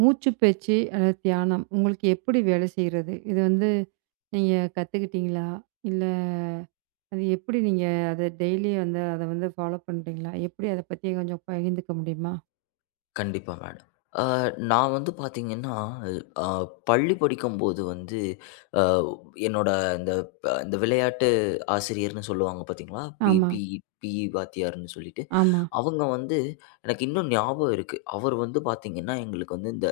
மூச்சு பேச்சு அல்லது தியானம் உங்களுக்கு எப்படி வேலை செய்கிறது? இது வந்து நீங்க கத்துக்கிட்டீங்களா? இல்ல அது எப்படி நீங்க அத டெய்லி வந்து அத வந்து ஃபாலோ பண்றீங்களா? எப்படி அத பத்தி கொஞ்சம் பகிர்ந்துக்க முடியுமா? கண்டிப்பா மேடம். அ நான் வந்து பார்த்தீங்கன்னா, அ பள்ளி படிக்கும்போது வந்து அ என்னோட இந்த இந்த விளையாட்டு ஆசிரியர்ன்னு சொல்லுவாங்க பார்த்தீங்களா? பி ஆமா, பி பிஇ வாத்தியார்ன்னு சொல்லிட்டு, ஆமா, அவங்க வந்து எனக்கு இன்னும் ஞாபகம் இருக்கு. அவர் வந்து பார்த்தீங்கன்னா, எங்களுக்கு வந்து இந்த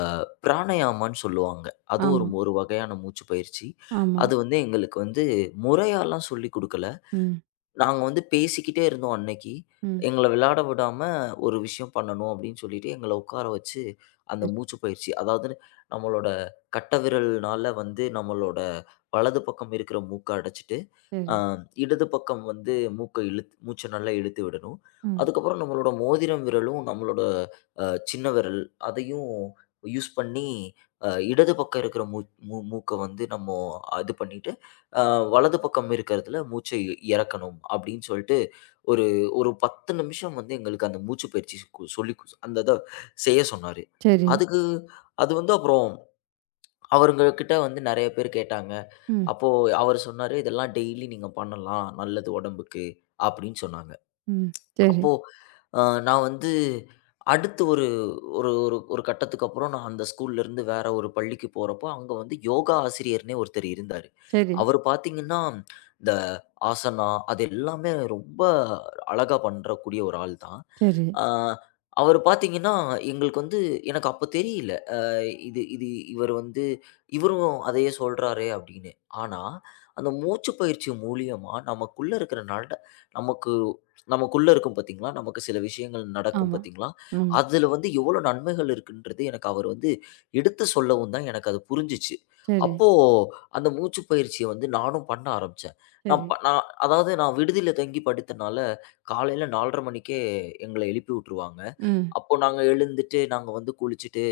அ பிராணயாமான்னு சொல்லுவாங்க. அதுவும் ஆமா, ஒரு ஒரு வகையான மூச்சு பயிற்சி. ஆமா. அது வந்து எங்களுக்கு வந்து முறையாலாம் சொல்லிக் குடுக்கல. ம், நாங்க வந்து பேசிக்கிட்டே இருந்தோம் அன்னைக்கு. ம். எங்கள விளையாட விடாம ஒரு விஷயம் பண்ணணும் அப்படின்னு சொல்லிட்டு எங்கள உட்கார வச்சு, அந்த சரி, மூச்சு பயிற்சி அதாவது நம்மளோட கட்டைவிரல்னால வந்து நம்மளோட வலது பக்கம் இருக்கிற மூக்க அடைச்சிட்டு, அ சரி. இடது பக்கம் வந்து மூக்க மூச்ச நல்லா இழுத்து விடணும். ம். அதுக்கப்புறம் நம்மளோட மோதிரம் விரலும், நம்மளோட அ சின்ன விரல் அதையும் யூஸ் பண்ணி, இடது பக்கம் இருக்கிற மூ மூ மூக்க வந்து நம்ம இது பண்ணிட்டு அ வலது பக்கம் இருக்கிறதுல மூச்சை இறக்கணும் அப்படின்னு சொல்லிட்டு, ஒரு ஒரு 10 நிமிஷம் வந்து எங்களுக்கு அந்த மூச்சு பயிற்சி அந்த இத செய்ய சொன்னாரு. சரி. அதுக்கு அது வந்து அப்புறம் அவருங்க கிட்ட வந்து நெறைய பேர் கேட்டாங்க. ம், அப்போ அவரு சொன்னாரு, "இதெல்லாம் டெய்லி நீங்க பண்ணலாம். நல்லது உடம்புக்கு" அப்படின்னு சொன்னாங்க. ம். சரி, அப்போ அ நான் வந்து அடுத்து ஒரு ஒரு ஒரு ஒரு கட்டத்துக்கு அப்புறம் நான் அந்த ஸ்கூல்லேருந்து வேற ஒரு பள்ளிக்கு போறப்போ, அங்க வந்து யோகா ஆசிரியர்னே ஒருத்தர் இருந்தாரு. சரி, அவரு பார்த்தீங்கன்னா, இந்த ஆசனா அது எல்லாமே ரொம்ப அழகா பண்றக்கூடிய ஒரு ஆள் தான். சரி. அ அவரு பார்த்தீங்கன்னா, எங்களுக்கு வந்து எனக்கு அப்ப தெரியல. இது இது இவரு வந்து இவரும் அதையே சொல்றாரே அப்படின்னு. ஆனா, அந்த மூச்சு பயிற்சி மூலியமா நமக்குள்ள இருக்கிற நமக்கு நமக்குள்ள இருக்கும் பார்த்தீங்களா? நமக்கு சில விஷயங்கள் நடக்கும் ஆமா, பார்த்தீங்களா? ஆமா. அதில வந்து எவ்வளோ நன்மைகள் இருக்குன்றது எனக்கு அவர் வந்து எடுத்து சொல்லவும் தான் எனக்கு அது புரிஞ்சுச்சு. சரி, அப்போ அந்த மூச்சு பயிற்சிய வந்து நானும் பண்ண ஆரம்பிச்சேன். நான் சரி. ப நான் அதாவது நான் விடுதியில தங்கி படித்தனால, காலையில 4:30 மணிக்கே எங்கள எழுப்பி விட்டுருவாங்க. ம், அப்போ நாங்க எழுந்துட்டு, நாங்க வந்து குளிச்சுட்டு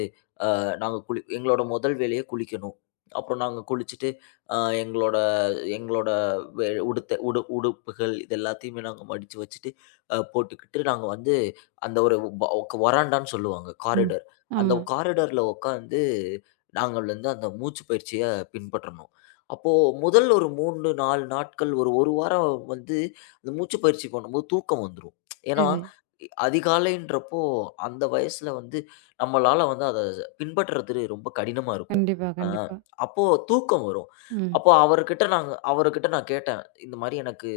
நாங்க குளி எங்களோட முதல் வேலையே குளிக்கணும். அப்புறம் நாங்க குளிச்சுட்டு, அ எங்களோட எங்களோட வெ உடுத்த உடு உடுப்புகள் இது எல்லாத்தையுமே நாங்க மடிச்சு வச்சுட்டு, போட்டுக்கிட்டு நாங்க வந்து அந்த ஒரு வராண்டான்னு சொல்லுவாங்க. ம். காரிடர். அந்த ஆமா. காரிடர்ல உட்காந்து நாங்கள் வந்து அந்த மூச்சு பயிற்சிய பின்பற்றணும். அப்போ முதல் ஒரு 3, 4 நாட்கள் ஒரு 1 வாரம் வந்து அந்த மூச்சு பயிற்சி பண்ணும்போது தூக்கம் வந்துரும். ஏன்னா, சரி. அதிகாலைன்றப்போ அந்த வயசுல வந்து நம்மளால வந்து அத பின்பற்றது ரொம்ப கடினமா இருக்கும். கண்டிப்பா, அ கண்டிப்பா. அப்போ தூக்கம் வரும். ம், அப்போ அவர்கிட்ட நான் கேட்டேன். இந்த மாரி எனக்கு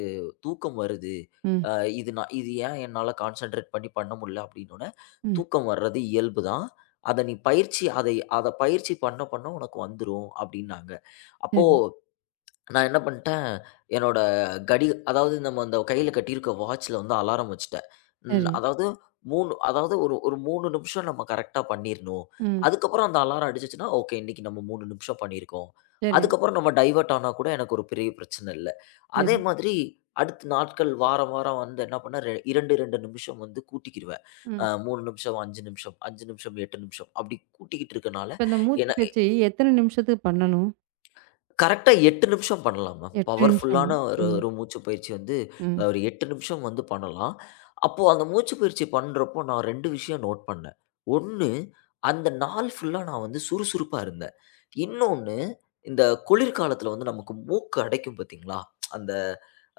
தூக்கம் வருது. ம், அ இது நான் இது ஏன் என்னால கான்சன்ட்ரேட் பண்ண முடியல அப்படின்னோனே, ம். தூக்கம் வர்றது இயல்பு தான். அத பயிற்சி பண்ண பண்ண உனக்கு வந்துரும் அப்படின்னாங்க. அப்போ சரி, நான் என்ன பண்ணிட்டேன், என்னோட அதாவது நம்ம அந்த கையில கட்டியிருக்க வாட்ச்ல வந்து அலாரம் வச்சுட்டேன். சரி. அதாவது 3 அதாவது ஒரு ஒரு 3 நிமிஷம் நம்ம கரெக்ட்டா பண்ணிரணும். ம். அதுக்கப்புறம் அந்த அலாரம் அடிச்சுச்சுன்னா, ஓகே இன்னைக்கு நம்ம 3 நிமிஷம் பண்ணியிருக்கோம். சரி, அதுக்கப்புறம் நம்ம டைவர்ட் ஆனா கூட எனக்கு ஒரு பெரிய பிரச்சனை இல்ல. சரி. அதே மாதிரி அடுத்த நாட்கள் வாரம் வந்து என்ன பண்ணேன், 2 நிமிஷம் வந்து கூட்டிக்கிருவேன். ம். 3 நிமிஷம், 5 நிமிஷம், 8 நிமிஷம் அப்படி கூட்டிக்கிட்டு இருக்கனால, இப்ப இந்த மூச்சு என்ன பயிற்சி எத்தன நிமிஷத்துக்கு பண்ணணும்? கரெக்ட்டா 8 நிமிஷம் பண்ணலாம் மேம். 8 நிமிஷமா? பவர்ஃபுல்லான ஒரு ம். ஒரு மூச்சு பயிற்சி வந்து ம். ஒரு 8 நிமிஷம் வந்து பண்ணலாம். அப்போ அந்த மூச்சு பயிற்சி பண்றப்போ நான் 2 விஷயம் நோட் பண்ணேன். 1, அந்த நாள் ஃபுல்லா நான் வந்து சுறுசுறுப்பா இருந்தேன். இன்னொன்னு, இந்த குளிர்காலத்துல வந்து நமக்கு மூக்கு அடைக்கும் பார்த்தீங்களா? அந்த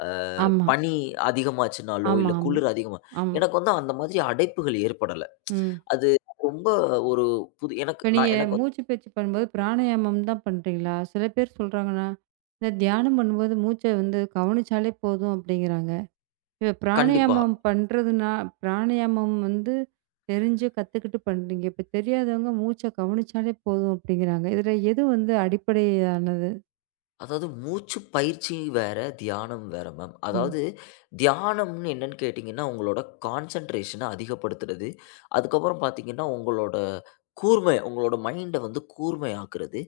அ ஆமா. பனி அதிகமாச்சுனாலோ, ஆமா, இல்ல ஆமா, குளிர் அதிகமா ஆமா. எனக்கு வந்து அந்த மாதிரி அடைப்புகள் ஏற்படல. ம். அது ரொம்ப ஒரு புது இப்ப நீங்க எனக்கு வந்து- மூச்சு பயிற்சி பண்ணும்போது பிராணாயாமம் தான் பண்றீங்களா? சில பேர் சொல்றாங்கன்னா, இந்த தியானம் பண்ணும்போது மூச்ச வந்து கவனிச்சாலே போதும் அப்படிங்கிறாங்க. இப்ப கண்டிப்பா. பிராணாயாமம் பண்றதுனா பிராணாயாமம் வந்து தெரிஞ்சு கத்துக்கிட்டு பண்றீங்க. இப்ப தெரியாதவங்க மூச்ச கவனிச்சாலே போதும் அப்படிங்கிறாங்க. இதுல எது வந்து அடிப்படையானது? அதாவது மூச்சு பயிற்சி வேற, தியானம் வேற மேம். ம். அதாவது தியானம்னு என்னன்னு கேட்டீங்கன்னா, உங்களோட கான்சன்ட்ரேஷன அதிகப்படுத்துறது. அதுக்கப்புறம் பார்த்தீங்கன்னா, உங்களோட உங்களோட மைண்ட வந்து கூர்மையாக்குறது.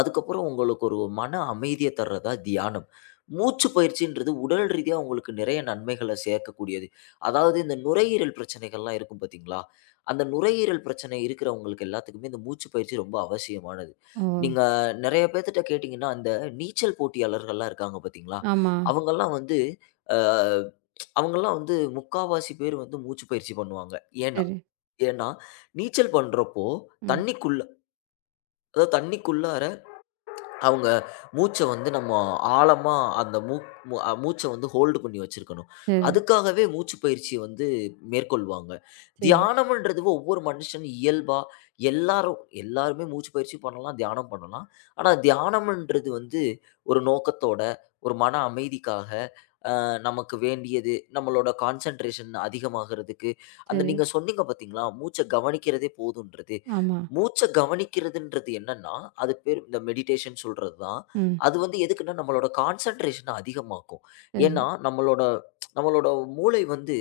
அதுக்கப்புறம் உங்களுக்கு ஒரு மன அமைதிய தர்றதா தியானம். மூச்சு பயிற்சின்றது உடல் ரீதியா உங்களுக்கு நிறைய நன்மைகள சேர்க்கக்கூடியது. அதாவது இந்த நுரையீரல் பிரச்சனைகள்லாம் இருக்கும் பார்த்தீங்களா? அந்த நுரையீரல் பிரச்சனை இருக்கிறவங்களுக்கு எல்லாத்துக்குமே இந்த மூச்சு பயிற்சி ரொம்ப அவசியமானது. ஓ! நீங்க நெறைய பேத்துட்ட கேட்டீங்கன்னா, அந்த நீச்சல் போட்டியாளர்கள்லாம் இருக்காங்க பார்த்தீங்களா? ஆமா. அவங்கலாம் வந்து அ அவங்கலாம் வந்து முக்காவாசி பேர் வந்து மூச்சு பயிற்சி பண்ணுவாங்க. ஏன்னா சரி. ஏன்னா, நீச்சல் பண்றப்போ ம். தண்ணிக்குள்ள அதாவது தண்ணிக்குள்ள அவங்க மூச்ச வந்து நம்ம ஆழமா அந்த மூக் மூ அ மூச்ச வந்து ஹோல்டு பண்ணி வச்சிருக்கணும். சரி, அதுக்காகவே மூச்சு பயிற்சிய வந்து மேற்கொள்வாங்க. சரி, தியானம்ன்றது ஒவ்வொரு மனுஷன் இயல்பா எல்லாருமே மூச்சு பயிற்சி பண்ணலாம், தியானம் பண்ணலாம். ஆனா தியானம்ன்றது வந்து ஒரு நோக்கத்தோட, ஒரு மன அமைதிக்காக நமக்கு வேண்டியது, நம்மளோட கான்சன்ட்ரேஷன் அதிகமாகறதுக்கு, அந்த சரி. நீங்க சொன்னீங்க பார்த்தீங்களா? மூச்ச கவனிக்கிறதே போதுன்றது. ஆமா. மூச்ச கவனிக்கிறதுன்றது என்னன்னா, அது பேர் இந்த மெடிடேஷன் சொல்றது தான். ம். அது வந்து எதுக்குன்னா, நம்மளோட கான்சன்ட்ரேஷன அதிகமாக்கும். சரி. ஏன்னா, நம்மளோட நம்மளோட மூளை வந்து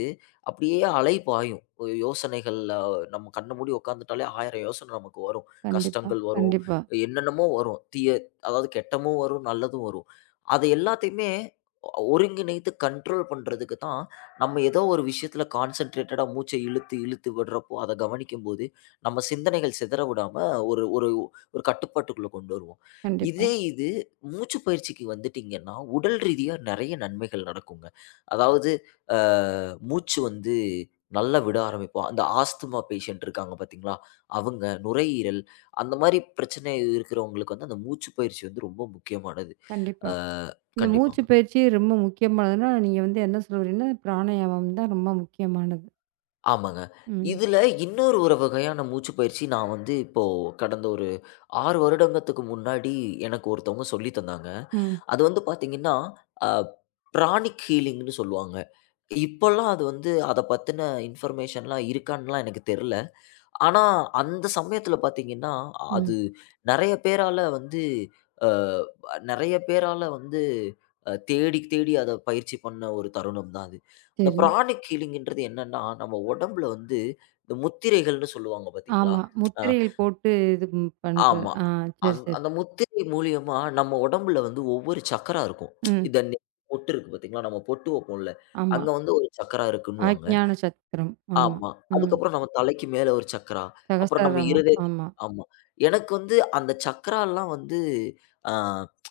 அப்படியே அலைபாயும். ஒரு யோசனைகள்ல நம்ம கண்ண மூடி உட்காந்துட்டாலே 1000 யோசனை நமக்கு வரும். கண்டிப்பா, கஷ்டங்கள் வரும், கண்டிப்பா, என்னென்னமோ வரும். அதாவது கெட்டமும் வரும், நல்லதும் வரும். அது எல்லாத்தையுமே ஒருங்கிணைத்து கண்ட்ரோல் பண்றதுக்கு தான், நம்ம ஏதோ ஒரு விஷயத்துல கான்சன்ட்ரேட்டடா மூச்ச இழுத்து, இழுத்து விடுறப்போ, அத கவனிக்கும்போது, நம்ம சிந்தனைகள் சிதற விடாம ஒரு ஒரு ஒரு கட்டுப்பாட்டுக்குள்ள கொண்டு வருவோம். கண்டிப்பா, இதே இது மூச்சு பயிற்சிக்கு வந்துட்டீங்கன்னா, உடல் ரீதியா நெறைய நன்மைகள் நடக்குங்க. அதாவது அ மூச்சு வந்து நல்லா விட ஆரம்பிப்போம். அந்த ஆஸ்துமா பேஷண்ட் இருக்காங்க பார்த்தீங்களா? அவங்க, நுரையீரல் அந்த மாரி பிரச்சனை இருக்கிறவங்களுக்கு வந்து அந்த மூச்சு பயிற்சி வந்து ரொம்ப முக்கியமானது. கண்டிப்பா. அ இந்த மூச்சு கண்டிப்பாங்க. பயிற்சி ரொம்ப முக்கியமானதுன்னா, நீங்க வந்து என்ன சொல்றீங்கன்னா, பிராணாயாமம் தான் ரொம்ப முக்கியமானது. ஆமாங்க. ம், இதுல இன்னொரு ஒரு வகையான மூச்சு பயிற்சி நான் வந்து இப்போ கடந்த ஒரு 6 வருடங்கத்துக்கு முன்னாடி எனக்கு ஒருத்தவங்க சொல்லி தந்தாங்க. ம், அது வந்து பார்த்தீங்கன்னா, அ பிராணிக் ஹீலிங்ன்னு சொல்லுவாங்க. இப்போலாம் அது வந்து அத பத்தின இன்ஃபர்மேஷன்லாம் இருக்கான்லாம் எனக்கு தெர்ல. ஆனா, அந்த சமயத்துல பாத்தீங்கன்னா, ம். அது நெறைய பேரால வந்து அ நெறைய பேரால வந்து தேடி, தேடி அத பயிற்சி பண்ண ஒரு தருணம் தான் அது. இந்த சரி. பிராணிக் ஹீலிங்ன்றது என்னன்னா, நம்ம உடம்புல வந்து இந்த முத்திரைகள்னு சொல்லுவாங்க பாத்தீங்களா? ஆமா. அ முத்திரைகள் போட்டு இது ம் பண்றது. ஆமா. ஆ சரி, சரி. அந்த முத்திரை மூலியமா நம்ம உடம்புல வந்து ஒவ்வொரு சக்கரா இருக்கும். ம். இந்த பொட்டு இருக்கு பாத்தீங்களா? நம்ம பொட்டு வைப்போம்ல. ஆமா. அங்க வந்து ஒரு சக்கரா இருக்குன்னுவாங்க. ஆக்ஞான சக்கரம். ஆமா. ஆமா. ம். அதுக்கப்புறம் நம்ம தலைக்கு மேல ஒரு சக்ரா. அப்புறம் நம்ம சகஸ்ரநாமம். இருதயத்து ஆமா. ஆமா. எனக்கு வந்து அந்த சக்ரால்லாம் வந்து, ஆ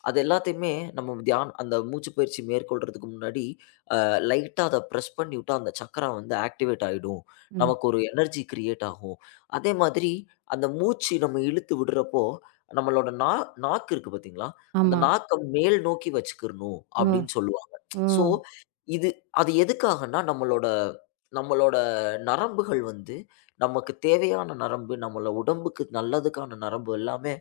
அது எல்லாத்தையுமே நம்ம அந்த மூச்சுப் பயிற்சி மேற்கொள்றதுக்கு முன்னாடி லைட்டா அத பிரஸ் பண்ணி விட்டா, அந்த சக்கரம் வந்து ஆக்டிவேட் ஆயிடும். ம். நமக்கு ஒரு எனர்ஜி கிரியேட் ஆகும். அதே மாதிரி அந்த மூச்சு நம்ம இழுத்து விடுறப்போ, நம்மளோட நாக்கு இருக்கு பார்த்தீங்களா? அந்த ஆமா. நாக்க மேல் நோக்கி வச்சுக்கிறணும் ஓ! அப்படின்னு சொல்லுவாங்க. ஓ! ஸோ, இது அது எதுக்காகன்னா, நம்மளோட நம்மளோட நரம்புகள் வந்து நமக்கு தேவையான நரம்பு, நம்மள உடம்புக்கு நல்லதுக்கான நரம்பு எல்லாமே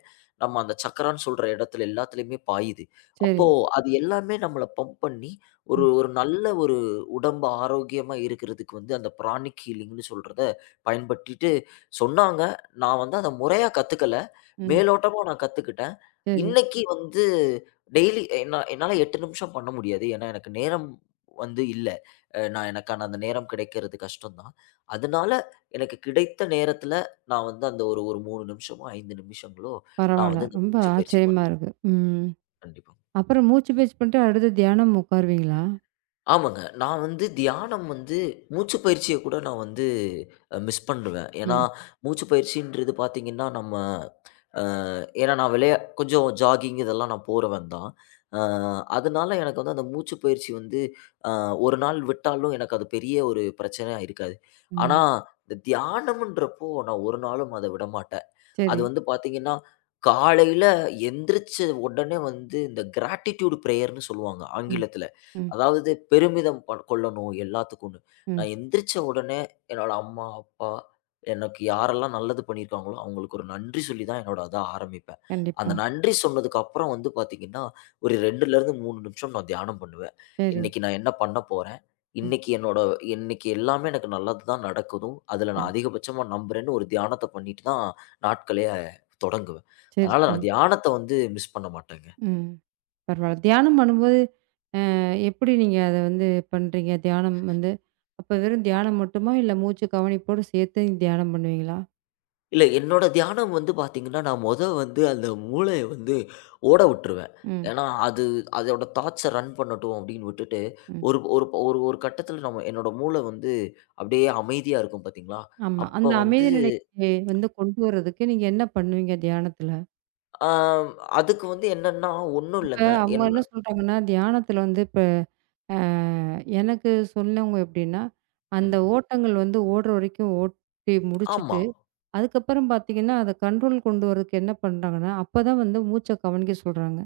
நம்ம அந்த சக்கரான்னு சொல்ற இடத்துல எல்லாத்துலயுமே பாயுது. சரி. அப்போ அது எல்லாமே நம்மள பம்ப் பண்ணி ஒரு ம், ஒரு நல்ல ஒரு உடம்பு ஆரோக்கியமா இருக்கிறதுக்கு வந்து அந்த பிராணிக் ஹீலிங்ன்னு சொல்றத பயன்படுத்திட்டு சொன்னாங்க. நான் வந்து அத முறையா கத்துக்கல. ம். மேலோட்டமா நான் கத்துக்கிட்டேன். சரி. இன்னைக்கு வந்து டெய்லி என்னால 8 நிமிஷம் பண்ண முடியாது. ஏன்னா, எனக்கு நேரம் வந்து இல்ல. நான் எனக்கான அந்த நேரம் கிடைக்கிறது கஷ்டம் தான். அதனால எனக்கு கிடைத்த நேரத்துல நான் வந்து அந்த ஒரு ஒரு 3 நிமிஷமோ, 5 நிமிஷங்களோ நான் பரவால்ல. வந்து இந்த ரொம்ப மூச்சுப் பயிற்சி ஆச்சரியமா பண்றேன். இருக்கு. ம். கண்டிப்பா. அப்புறம் மூச்சு பயிற்சி பண்ணிட்டு அடுத்து தியானம் உட்காருவீங்களா? ஆமாங்க. நான் வந்து தியானம் வந்து மூச்சு பயிற்சிய கூட நான் வந்து மிஸ் பண்ணுவேன். ஏன்னா, ம், மூச்சு பயிற்சின்றது பார்த்தீங்கன்னா, நம்ம அ ஏன்னா நான் கொஞ்சம் ஜாகிங் இதெல்லாம் நான் போறவன் தான். அ அதனால எனக்கு வந்து அந்த மூச்சு பயிற்சி வந்து அ 1 நாள் விட்டாலும் எனக்கு அது பெரிய ஒரு பிரச்சனையா இருக்காது. ஆனா, ம். இந்த தியானம்ன்றப்போ நான் ஒரு நாளும் அத விடமாட்டேன். அது சரி. வந்து பார்த்தீங்கன்னா, காலையில எந்திரிச்ச உடனே வந்து இந்த கிராட்டிட்யூட் பிரேயர்ன்னு சொல்லுவாங்க ம், ஆங்கிலத்தில. ம், அதாவது பெருமிதம் கொள்ளணும் எல்லாத்துக்கும்னு. ம். நான் எந்திரிச்ச உடனே என்னோட அம்மா, அப்பா எனக்கு யாரெல்லாம் நல்லது பண்ணியிருக்காங்களோ, அவங்களுக்கு ஒரு நன்றி சொல்லி தான் என்னோட இத ஆரம்பிப்பேன். கண்டிப்பா. அந்த நன்றி சொன்னதுக்கு அப்புறம் வந்து பார்த்தீங்கன்னா, ஒரு 2லருந்து 3 நிமிஷம் நான் தியானம் பண்ணுவேன். சரி. இன்னைக்கு நான் என்ன பண்ண போறேன்? ம். இன்னைக்கு என்னோட இன்னைக்கு எல்லாமே எனக்கு நல்லது தான் நடக்குதும். அதில சரி. நான் அதிகபட்சமா நம்புறேன்னு ஒரு தியானத்த பண்ணிட்டு தான் நாட்களே தொடங்குவேன். சரி, அதனால சரி. நான் தியானத்த வந்து மிஸ் பண்ண மாட்டேங்க. ம். பரவால்ல. தியானம் பண்ணும்போது அ எப்படி நீங்க அத வந்து பண்றீங்க? தியானம் வந்து அப்ப வெறும் தியானம் மட்டுமா? இல்ல மூச்சு கவனிப்போடு சேர்த்து நீங்க தியானம் பண்ணுவீங்களா? இல்ல என்னோட தியானம் வந்து பார்த்தீங்கன்னா, நான் மொத வந்து அந்த மூளைய வந்து ஓட விட்டுருவேன். ம், ஏன்னா, அது அதோட தாட்ஸ ரன் பண்ணட்டும் அப்படின்னு விட்டுட்டு, ம். ஒரு ஒரு ஒரு ஒரு கட்டத்தில என்னோட மூளை வந்து அப்படியே அமைதியா இருக்கும் பார்த்தீங்களா, ஆமா. அப்ப அந்த வந்து அமைதி நிலைக்கு வந்து கொண்டு வரதுக்கு நீங்க என்ன பண்ணுவீங்க தியானத்துல? ஆ அதுக்கு வந்து என்னன்னா ஒண்ணும் இப்ப இல்லங்க. அவங்க என் என்ன சொல்றாங்கன்னா, தியானத்துல வந்து இப்ப அ எனக்கு சொன்னவங்க எப்படின்னா, அந்த ம். ஓட்டங்கள் வந்து ஓடுற வரைக்கும் ஓட்டி ஆமா. முடிச்சுட்டு, அதுக்கப்புறம் பார்த்தீங்கன்னா, அத கண்ட்ரோல் கொண்டு வரதுக்கு என்ன பண்றாங்கன்னா, அப்பதான் வந்து மூச்ச கவனிக்க சொல்றாங்க.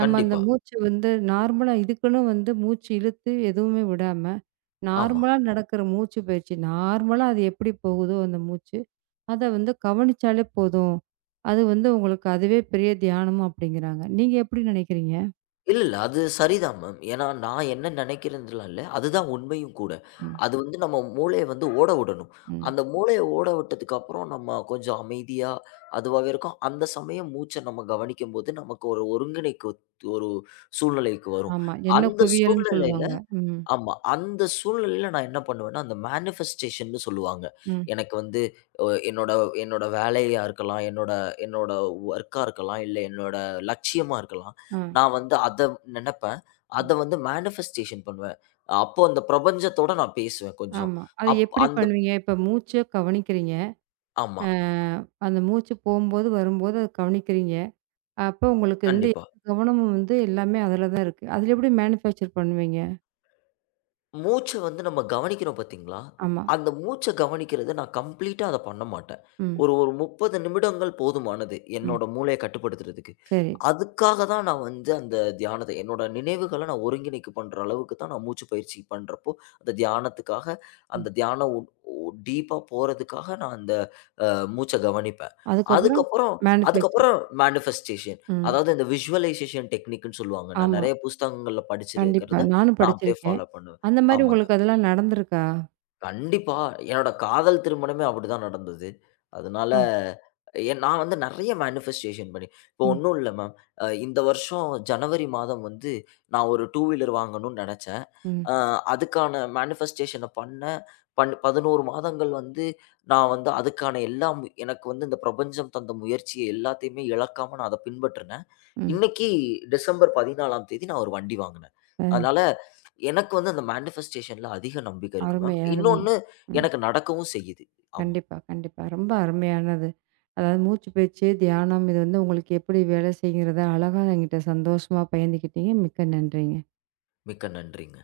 நம்ம அந்த கண்டிப்பா. மூச்ச வந்து நார்மலா இதுக்குன்னு வந்து மூச்சு இழுத்து எதுவுமே விடாம, ஆமா. நார்மலா நடக்கிற மூச்சு பயிற்சி. நார்மலா அது எப்படி போகுதோ அந்த மூச்சு, அத வந்து கவனிச்சாலே போதும். அது வந்து உங்களுக்கு அதுவே பெரிய தியானமும் அப்படிங்கிறாங்க. நீங்க எப்படி நினைக்கிறீங்க? இல்ல, இல்ல. அது சரிதான் மேம். ஏன்னா, நான் என்ன நினைக்கிறேன்றலாம் இல்ல. அதுதான் உண்மையும் கூட. ம், அது வந்து நம்ம மூளைய வந்து ஓட விடணும். ம். அந்த மூளைய ஓட விட்டதுக்கப்புறம் நம்ம கொஞ்சம் அமைதியா அதுவாவே இருக்கும். அந்த சமயம் மூச்ச நம்ம கவனிக்கும்போது, நமக்கு ஒரு ஒருங்கிணைக்கு ஒரு சூழ்நிலைக்கு வரும். ஆமா. எண்ண அந்த குவியல்ன்னு சூழ்நிலையில சொல்லுவாங்க. ம். ஆமா. அந்த சூழ்நிலையில நான் என்ன பண்ணுவேன்னா, அந்த மேனிஃபெஸ்டேஷன்னு சொல்லுவாங்க. ம். எனக்கு வந்து என்னோட என்னோட வேலையா இருக்கலாம், என்னோட என்னோட ஒர்க்கா இருக்கலாம், இல்ல என்னோட லட்சியமா இருக்கலாம். ஆ. நான் வந்து அத நெனப்பேன். ம். அத வந்து மேனிஃபெஸ்டேஷன் பண்ணுவேன். அப்போ அந்த பிரபஞ்சத்தோட நான் பேசுவேன் கொஞ்சம். ஆமா. அது அப் எப்படி அந்த பண்ணுவீங்க? இப்ப மூச்ச கவனிக்கிறீங்க. ஆமா. அ அந்த மூச்சு போம்போது, வரும்போது அத கவனிக்கிறீங்க. அப்ப உங்களுக்கு வந்து எல்லா கண்டிப்பா. கவனமும் வந்து எல்லாமே அதுல தான் இருக்கு. அதுல எப்படி மேனுஃபேக்சர் பண்ணுவீங்க? மூச்ச வந்து நம்ம கவனிக்கிறோம் பார்த்தீங்களா? ஆமா. அந்த மூச்ச கவனிக்கிறத நான் கம்ப்ளீட்டா அத பண்ண மாட்டேன். ம். ஒரு ஒரு 30 நிமிடங்கள் போதுமானது. ம். என்னோட மூளைய கட்டுப்படுத்துறதுக்கு. சரி. அதுக்காக தான் நான் வந்து அந்த தியானத்த என்னோட நினைவுகள நான் ஒருங்கிணைப்பு பண்ற அளவுக்கு தான் நான் மூச்சு பயிற்சி பண்றப்போ, அந்த தியானத்துக்காக ம். அந்த தியான டீப்பா போறதுக்காக நான் அந்த அ மூச்ச கவனிப்பேன். அதுக்கப்புறம் அதுக்கப்புறம் மேனுஃபேக்சர். அதுக்கப்புறம் மேனிஃபெஸ்டேஷன் ம். அதாவது இந்த விசுவலைசேஷன் டெக்னிக்ன்னு சொல்லுவாங்க. நான் ஆமா. நெறைய புஸ்தகங்கள்ல கண்டிப்பா. படிச்சிருக்கிறத நானும் நான் அப்படியே படிச்சிருக்கேன். ஃபாலோ பண்ணுவேன். அந்த மாரி ஆமாங்க. உங்களுக்கு அதெல்லாம் நடந்திருக்கா? கண்டிப்பா. என்னோட காதல் திருமணமே அப்படிதான் நடந்தது. அதனால ம். நான் வந்து நெறைய மேனிஃபெஸ்டேஷன் பண்ணி இப்போ ம். ஒண்ணும் இல்ல மேம். இந்த வருஷம் ஜனவரி மாதம் வந்து நான் ஒரு 2 வீலர் வாங்கணும்னு நெனச்சேன். ம். அ அதுக்கான மேனிஃபெஸ்டேஷன பண்ணேன். 11 மாதங்கள் வந்து நான் வந்து அதுக்கான எல்லா எனக்கு வந்து இந்த பிரபஞ்சம் தந்த முயற்சிய எல்லாத்தையுமே இழக்காம நான் அத பின்பற்றினேன். ம். இன்னைக்கு டிசம்பர் 14ஆம் தேதி நான் ஒரு வண்டி வாங்குனேன். அ அதனால எனக்கு வந்து அந்த மேனிஃபெஸ்டேஷன்ல அதிக நம்பிக்கை இருக்கு அருமை, மேம். அருமை. இன்னொன்னு ம். எனக்கு நடக்கவும் செய்யுது. ஆமா. கண்டிப்பா, கண்டிப்பா. ரொம்ப அருமையானது. அதாவது மூச்சு பேச்சு, தியானம் இது வந்து உங்களுக்கு எப்படி வேலை செய்கிறத அழகா என்கிட்ட சந்தோஷமா பகிர்ந்துக்கிட்டீங்க. மிக்க நன்றிங்க. மிக்க நன்றிங்க.